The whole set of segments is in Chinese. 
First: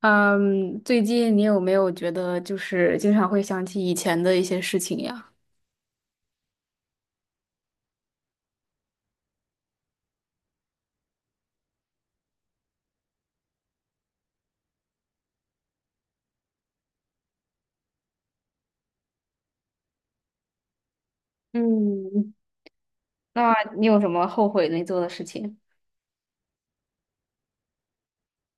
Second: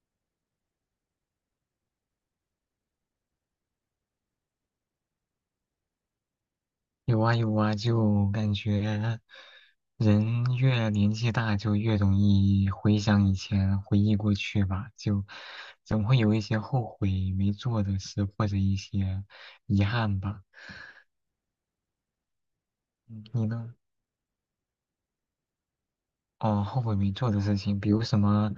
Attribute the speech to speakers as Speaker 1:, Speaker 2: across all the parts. Speaker 1: 嗯，最近你有没有觉得就是经常会想起以前的一些事情呀？
Speaker 2: 有啊有啊，就感觉人越年纪大，就越容易回想以前，回忆过去吧，就总会有一些后悔没做的事，或者一些遗憾吧。
Speaker 1: 嗯，
Speaker 2: 嗯你
Speaker 1: 那
Speaker 2: 呢？
Speaker 1: 你有什么后悔没做的事情？
Speaker 2: 哦，后悔没做的事情，比如什么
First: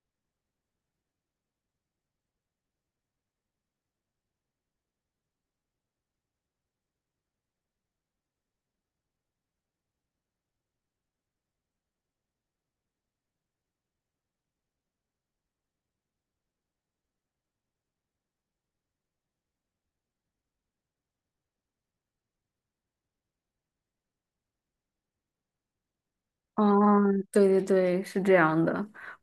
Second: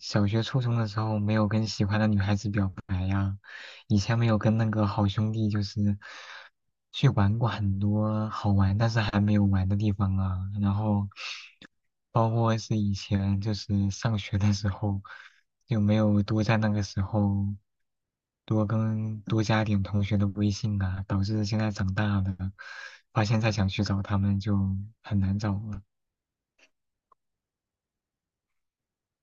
Speaker 2: 小学、初中的时候没有跟喜欢的女孩子表白呀，以前没有跟那个好兄弟就是去玩过很多好玩但是还没有玩的地方啊，然后包括是以前就是上学的时候就没有多在那个时候多跟多加点同学的微信啊，导致现在长大了，发现再想去找他们就很难找了。
Speaker 1: 哦，对对对，是这样的。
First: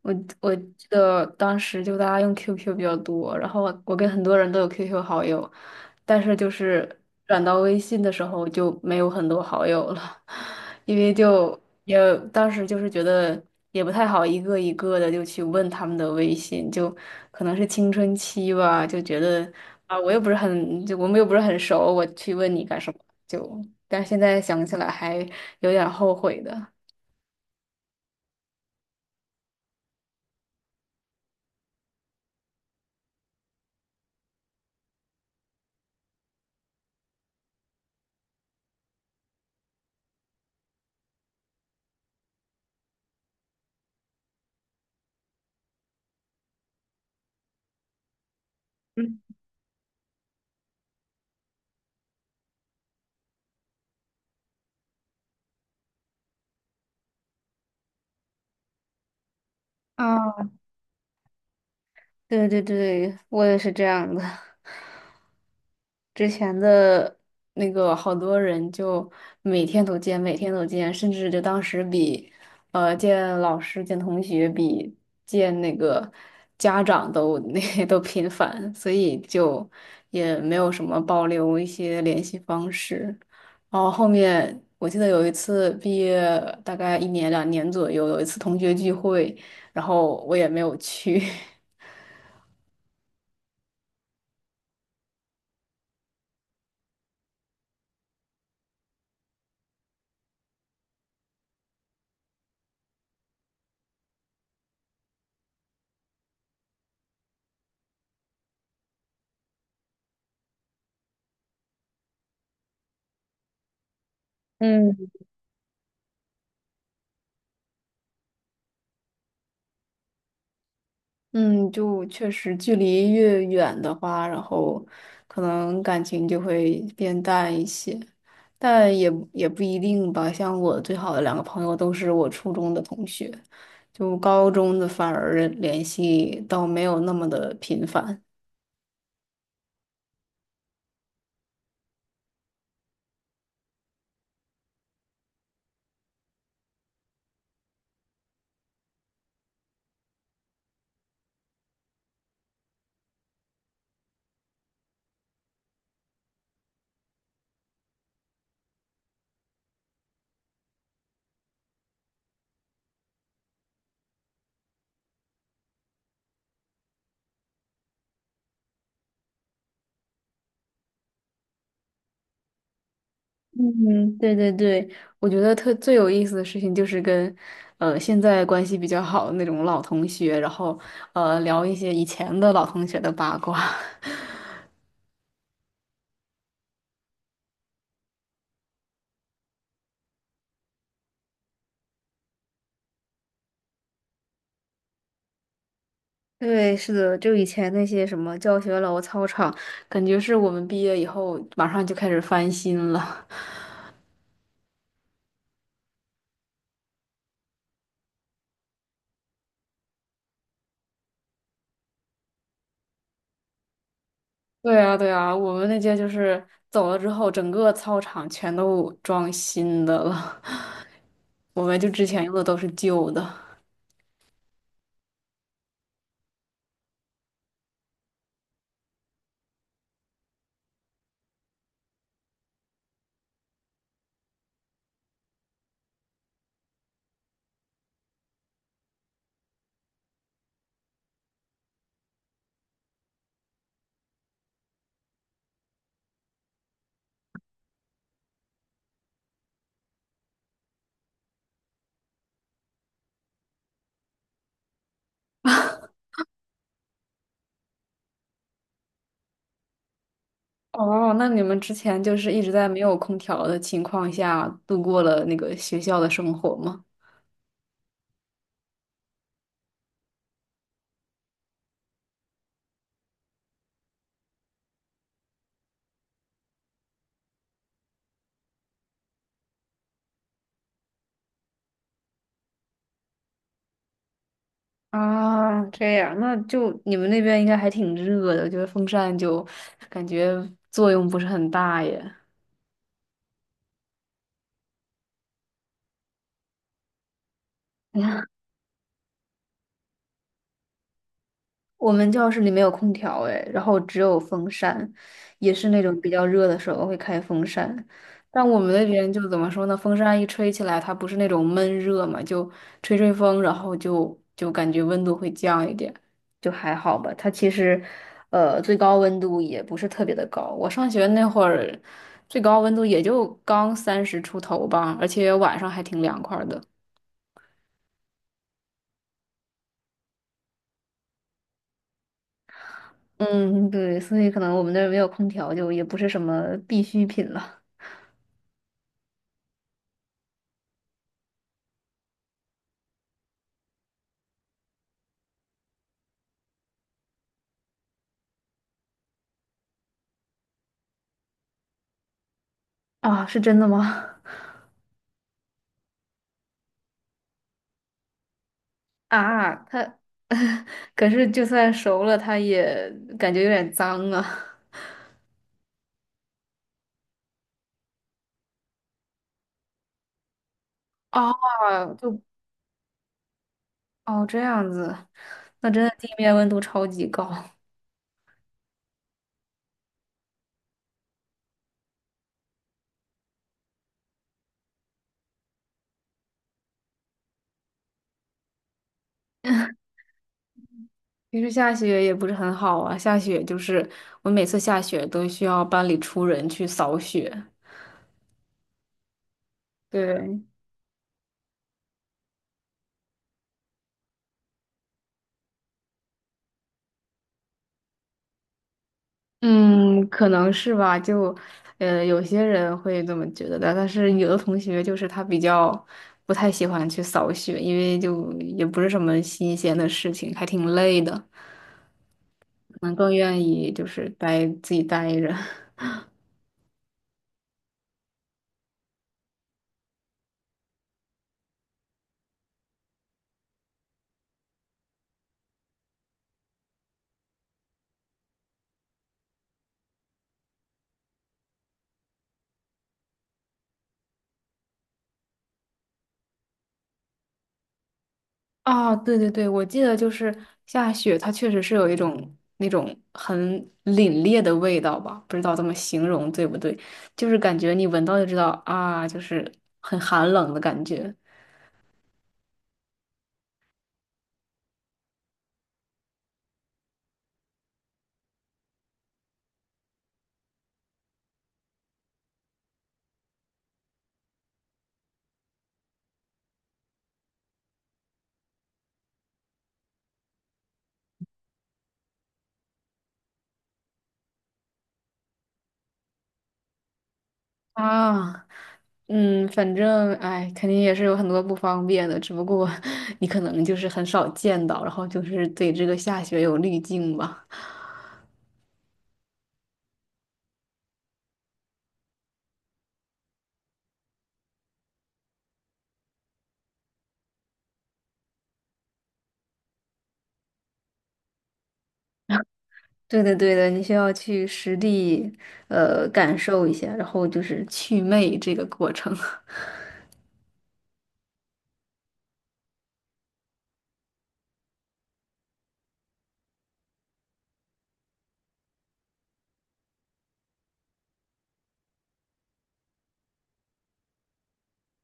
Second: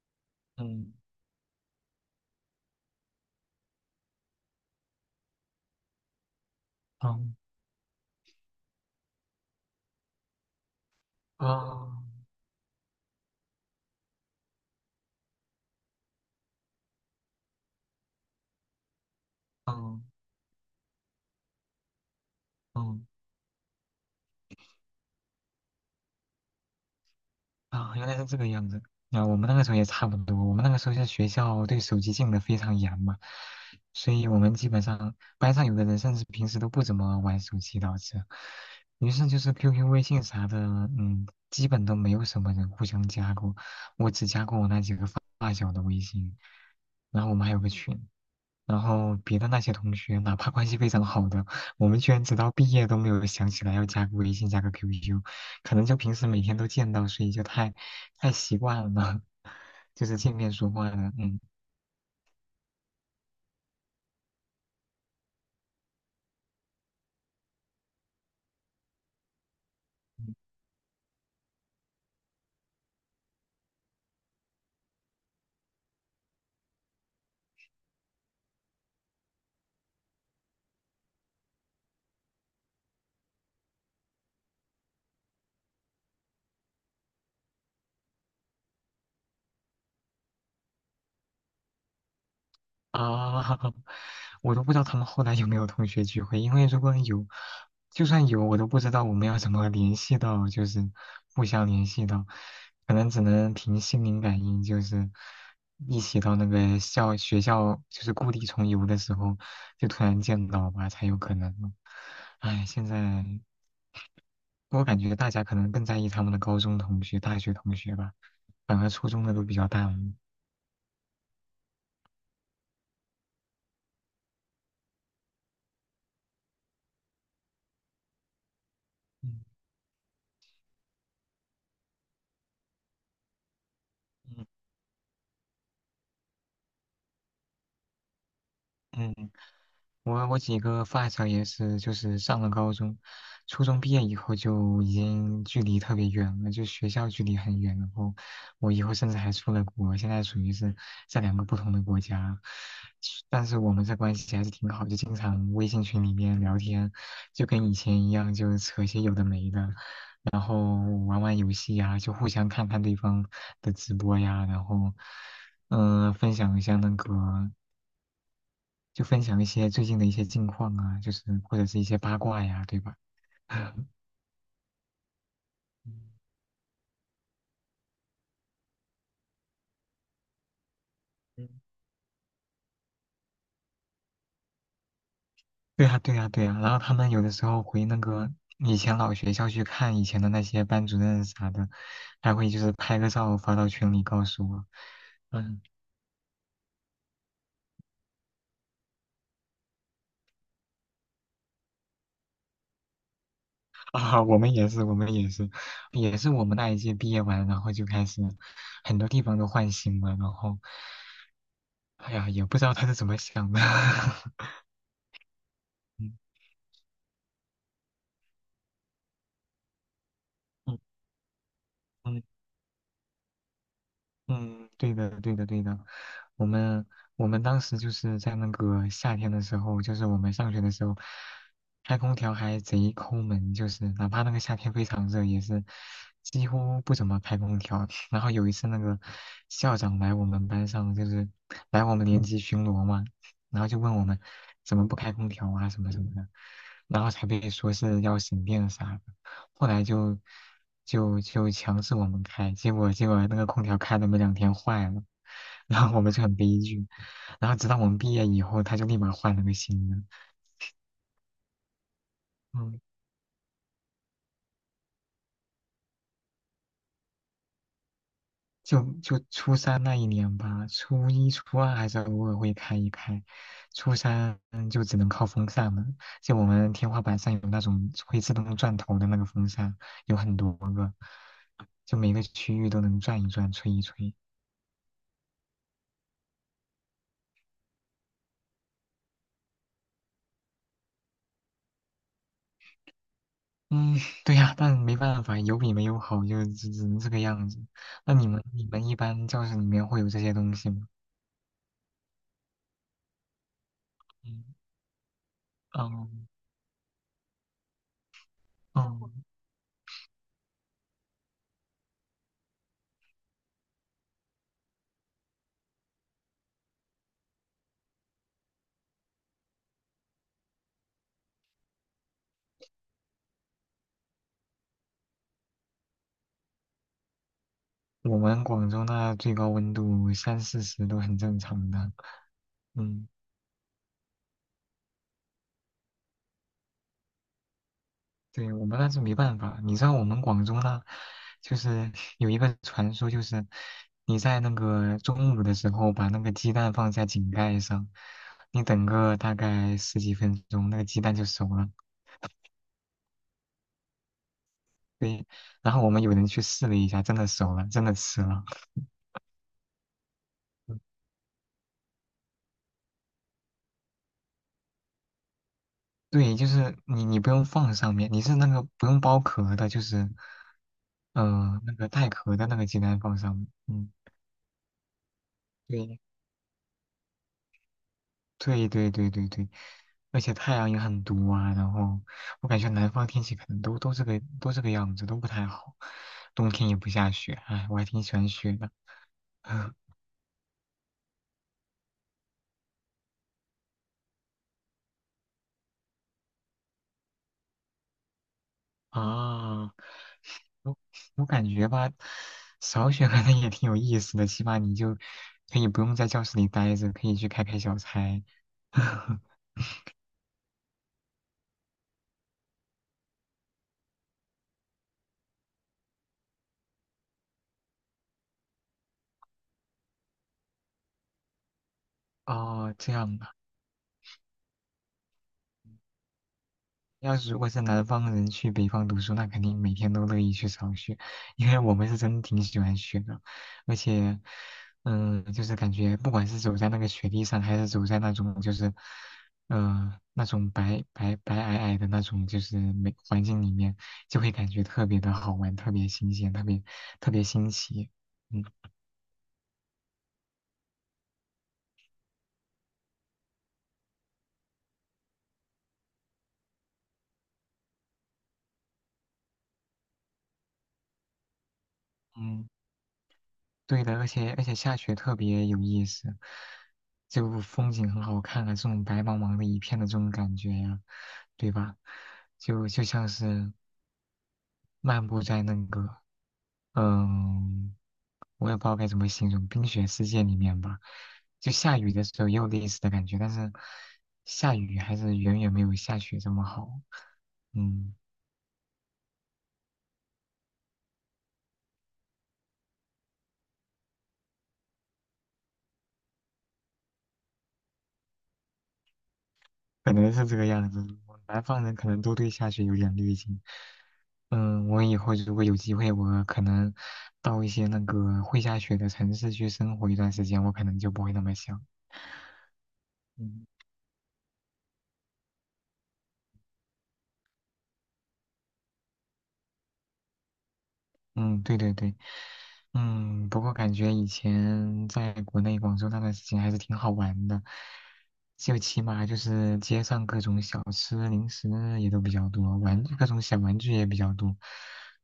Speaker 1: 我我记
Speaker 2: 嗯。
Speaker 1: 得当时就大家用 QQ 比较多，然后我跟很多人都有 QQ 好友，但是就是
Speaker 2: 哦
Speaker 1: 转到微信的时候就没有很多好友了。因为就也
Speaker 2: 哦，
Speaker 1: 当时就是觉得也不太好一个一个的就去问他们的微信，就可能是青春期吧，就觉得
Speaker 2: 哦
Speaker 1: 啊我又不是很就我们又不是很熟，我去问你干什么？
Speaker 2: 哦
Speaker 1: 就但是现在想起来还有点后悔的。
Speaker 2: 啊，原来是这个样子。啊，我们那个时候也差不多，我们那个时候在学校对手机禁的非常严嘛，所以我们基本上班上有的人甚至平时都不怎么玩手机导致，于是就是 QQ、微信啥的，嗯，基本都没有什么人互相加过，我只加过我那几个发发小的微信，然后我们还有个群。然后别的那些同学，哪怕关系非常好的，我们居然直到毕业都没有想起来要加个微信、加个 QQ,可能就平时每天都见到，所以就太习惯了，就是见
Speaker 1: 啊，
Speaker 2: 面说话了，嗯。
Speaker 1: 对对对，我也是这样的。之前的那个好多人就每天都见，每天都见，甚至就当时比，见老师、见同学比见那个家长都 那都频繁，所以就也没有什么保留一些联系方式。然后后面我记得有一次毕业大概一年两年左右，有一次同学聚会，然后我也没有去。
Speaker 2: 啊，我都不知道他们后来有没有同学聚会，因为如果有，就算有，我都不知道我们要怎么联系到，就是互相联系到，可能只能凭心灵感应，就是一起到那个学校，就是故地重游的时候，就突然见到吧，才有可能。唉，现在我感
Speaker 1: 嗯。
Speaker 2: 觉大家可能更在意他们的高中同学、大学同学吧，反而初中的都比较淡了
Speaker 1: 嗯，就确实距离越远的话，然后可能感情就会变淡一些，但也
Speaker 2: 嗯
Speaker 1: 不一定吧。像我最好的两个朋友都是我初中的同学，就
Speaker 2: 嗯
Speaker 1: 高中的反而联系倒没有那么的频繁。
Speaker 2: 嗯。我几个发小也是，就是上了高中，初中毕业以后就已经距离特别远了，就学校距离很远。然后我以后甚至还出了国，现在属于是在两个不同的国家，但是我们这关系还是挺好，就经常微信群里面聊天，就跟以前一样，就扯些有的没的，然后玩玩游戏呀，就互相看看对方的直播呀，然后分享一下那个。就分享一些最近的一些近况啊，就是或者是一些八卦呀，对吧？
Speaker 1: 嗯，对对对，我觉得特最有
Speaker 2: 嗯
Speaker 1: 意思的事情就是跟，现在关系比较好的那种老同学，然后聊一些以前的老同学的八卦。
Speaker 2: 对呀，对呀，对呀。然后他们有的时候回那个以前老学校去看以前的那些班主任啥的，还会就是拍个照发到群里告诉我。嗯
Speaker 1: 对，是的，就以前那些什么教学楼、操场，感觉是我们毕业以后马上就开始翻新了。
Speaker 2: 啊，我们也是，我们也是，也是我们那一届毕业完，然后就开始很多地方都换新了，然后，哎呀，也不知道他是怎么想的。
Speaker 1: 对啊，对啊，我们那届就
Speaker 2: 嗯
Speaker 1: 是走了之后，整个操场全都装新的了，
Speaker 2: 嗯
Speaker 1: 我们就之
Speaker 2: 嗯，
Speaker 1: 前用的都是旧的。
Speaker 2: 嗯对的，对的，对的。我们我们当时就是在那个夏天的时候，就是我们上学的时候，开空调还贼抠门，就是哪怕那个夏天非常热，也是几乎不怎么开空调。然后有一次那个校长来我们班上，就是来我们年级巡逻嘛，然后就问我们怎么不开空调啊什么什么的，然后才被说是要省电啥的。后来就就强制我们开，结果那个空调开了没两天坏了，然后我们就很悲剧，然后直到我们毕业以后，他就立马换了个新的，
Speaker 1: 哦，那你们之前就是一直在
Speaker 2: 嗯，
Speaker 1: 没有空调的情况下度过了那个学校的生活吗？
Speaker 2: 就初三那一年吧，初一初二还是偶尔会开一开，初三嗯就只能靠风扇了，就我们天花板上有那种会自动转头的那个风扇，有很多个，就每个区域都能转一转，吹一吹。
Speaker 1: 啊，这样，那就你们那边应该还挺热的，我觉得风扇就感觉作用不是很大耶。
Speaker 2: 嗯，对呀，但没办法，有比没有好，就只能这个样子。那你 们你们一般教室里面会有这些东西吗？
Speaker 1: 我们教室里没有空调哎，然后只有风
Speaker 2: 嗯
Speaker 1: 扇，也是那种比
Speaker 2: 嗯
Speaker 1: 较热的时候会开风扇。但我们那边
Speaker 2: 嗯，
Speaker 1: 就怎么说呢？风扇一吹起来，它不是那种闷热嘛，就吹吹风，然后就感觉温度会降一点，就还好吧。它其实，最高温度也不是特别的高。我上学那会儿，最高温度也就刚30出头吧，而且晚上还挺凉快儿的。
Speaker 2: 我们广州那最高温度三四十都很正常的。嗯，
Speaker 1: 嗯，对，所以可能我们那儿没有空调，就也不是什么必需品了。
Speaker 2: 对，我们那是没办法。你知道我们广州那，就是有一个传说，就是你在那个中午的时候把那个鸡蛋放在井盖上，你等个大概十几分钟，那个鸡蛋就熟了。
Speaker 1: 啊，是真的吗？
Speaker 2: 对，然后我们有人去试了一下，真的熟了，真的吃了。
Speaker 1: 啊，它 可是就算熟了，它也感觉有点脏啊。
Speaker 2: 对，就是你你不用放上面，你是那个不用剥壳的，就是那个
Speaker 1: 哦，
Speaker 2: 带
Speaker 1: 就
Speaker 2: 壳的那个鸡蛋放上面。嗯，
Speaker 1: 哦这样子，那真的
Speaker 2: 对
Speaker 1: 地面温度超级高。
Speaker 2: 对对对对对，而且太阳也很毒啊，然后我感觉南方天气可能都这个都这个样子，都不太好。冬天也不下雪，哎，我还挺喜欢雪的。
Speaker 1: 其实下雪也不是很好啊，下雪就是我每次下雪都需要班里出人去扫雪。
Speaker 2: 啊，
Speaker 1: 对，
Speaker 2: 我我感觉吧，少选可能也挺有意思的，起码你就可以不用在教室里待着，可以去开开小差。
Speaker 1: 嗯，可能是吧，就，有些人会这么觉得的，但是有的同学就是他比较不太喜欢去扫雪，因为就也不是什么新鲜的事情，还挺累的，
Speaker 2: 哦，
Speaker 1: 可
Speaker 2: 这
Speaker 1: 能更
Speaker 2: 样，
Speaker 1: 愿意就是待自己待着。
Speaker 2: 要是如果是南方人去北方读书，那肯定每天都乐意去扫雪，因为我们是真挺喜欢雪的，而且，嗯，就是感觉不管是走在那个雪地上，还是走在那种就是，呃，那种白皑皑的那种就是美环境里面，就会感觉特别的好玩，特别新鲜，特别新奇。嗯。
Speaker 1: 啊，对对对，我记得就是下雪，它确实是有一种那种很凛冽的味道吧，不知道怎么形容对不对，就是感觉你闻到就知道啊，就是很寒冷的感觉。
Speaker 2: 嗯。对的，而且下雪特别有意思，就风景很好看啊，这种白茫茫的一片的这种感觉呀、对吧？就像是漫步在那个，嗯，我也不知道该怎么形容，冰雪世界里面吧。就下雨的时候也有类似的感觉，但是下雨还是远远没有下雪这么好。嗯。
Speaker 1: 啊，反正哎，肯定也是有很多不方便的，只不过你可能就是很少见到，然后就是对这个下雪有滤镜吧。
Speaker 2: 可能是这个样子。我南方人可能都对下雪有点滤镜。嗯，我以后如果有机会，我可能到一些那个会下雪的城市去生活一段时间，我可能就不会那么想。
Speaker 1: 对的，
Speaker 2: 嗯
Speaker 1: 对的，你需要去实地感受一下，然后就是祛魅这个过程。
Speaker 2: 嗯，对对对，嗯，不过感觉以前在国内广州那段时间还是挺好玩的，就起码就是街上各种小吃零食也都比较多，玩各种小玩具也比较多。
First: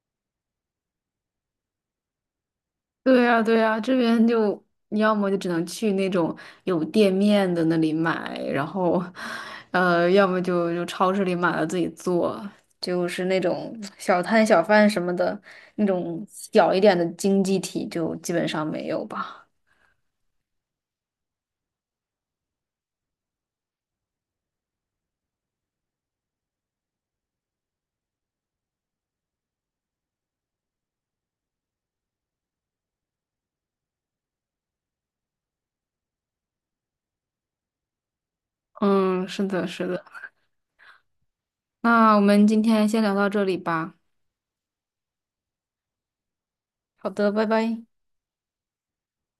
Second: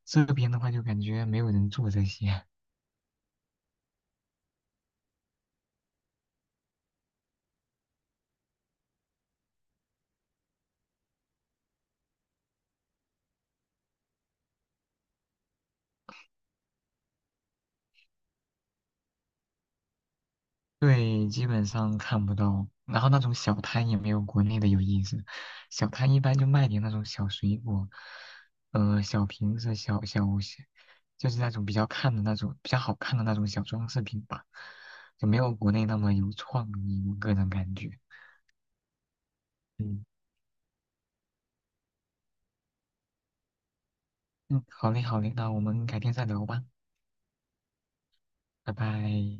Speaker 2: 这边的话就感觉没有人做这些，
Speaker 1: 对呀，对呀，这边就你要么就只能去那种有店面的那里买，然后，要么就超市里买了自己做，就是那种小摊小贩什么的，那种小一点的经济体就基本上没有吧。
Speaker 2: 对，基本上看不到。然后那种小摊也没有国内的有意思，小摊一般就卖点那种小水果，呃，小瓶子、小小小，就是那种比较看的那种比较好看的那种小装饰品吧，就没有国内那么有创意，我个人感觉。
Speaker 1: 嗯，是的，是的。
Speaker 2: 嗯
Speaker 1: 那我们今天先聊到这里吧。
Speaker 2: 嗯，好嘞好嘞，那我们改天再聊吧，
Speaker 1: 好的，拜拜。
Speaker 2: 拜拜。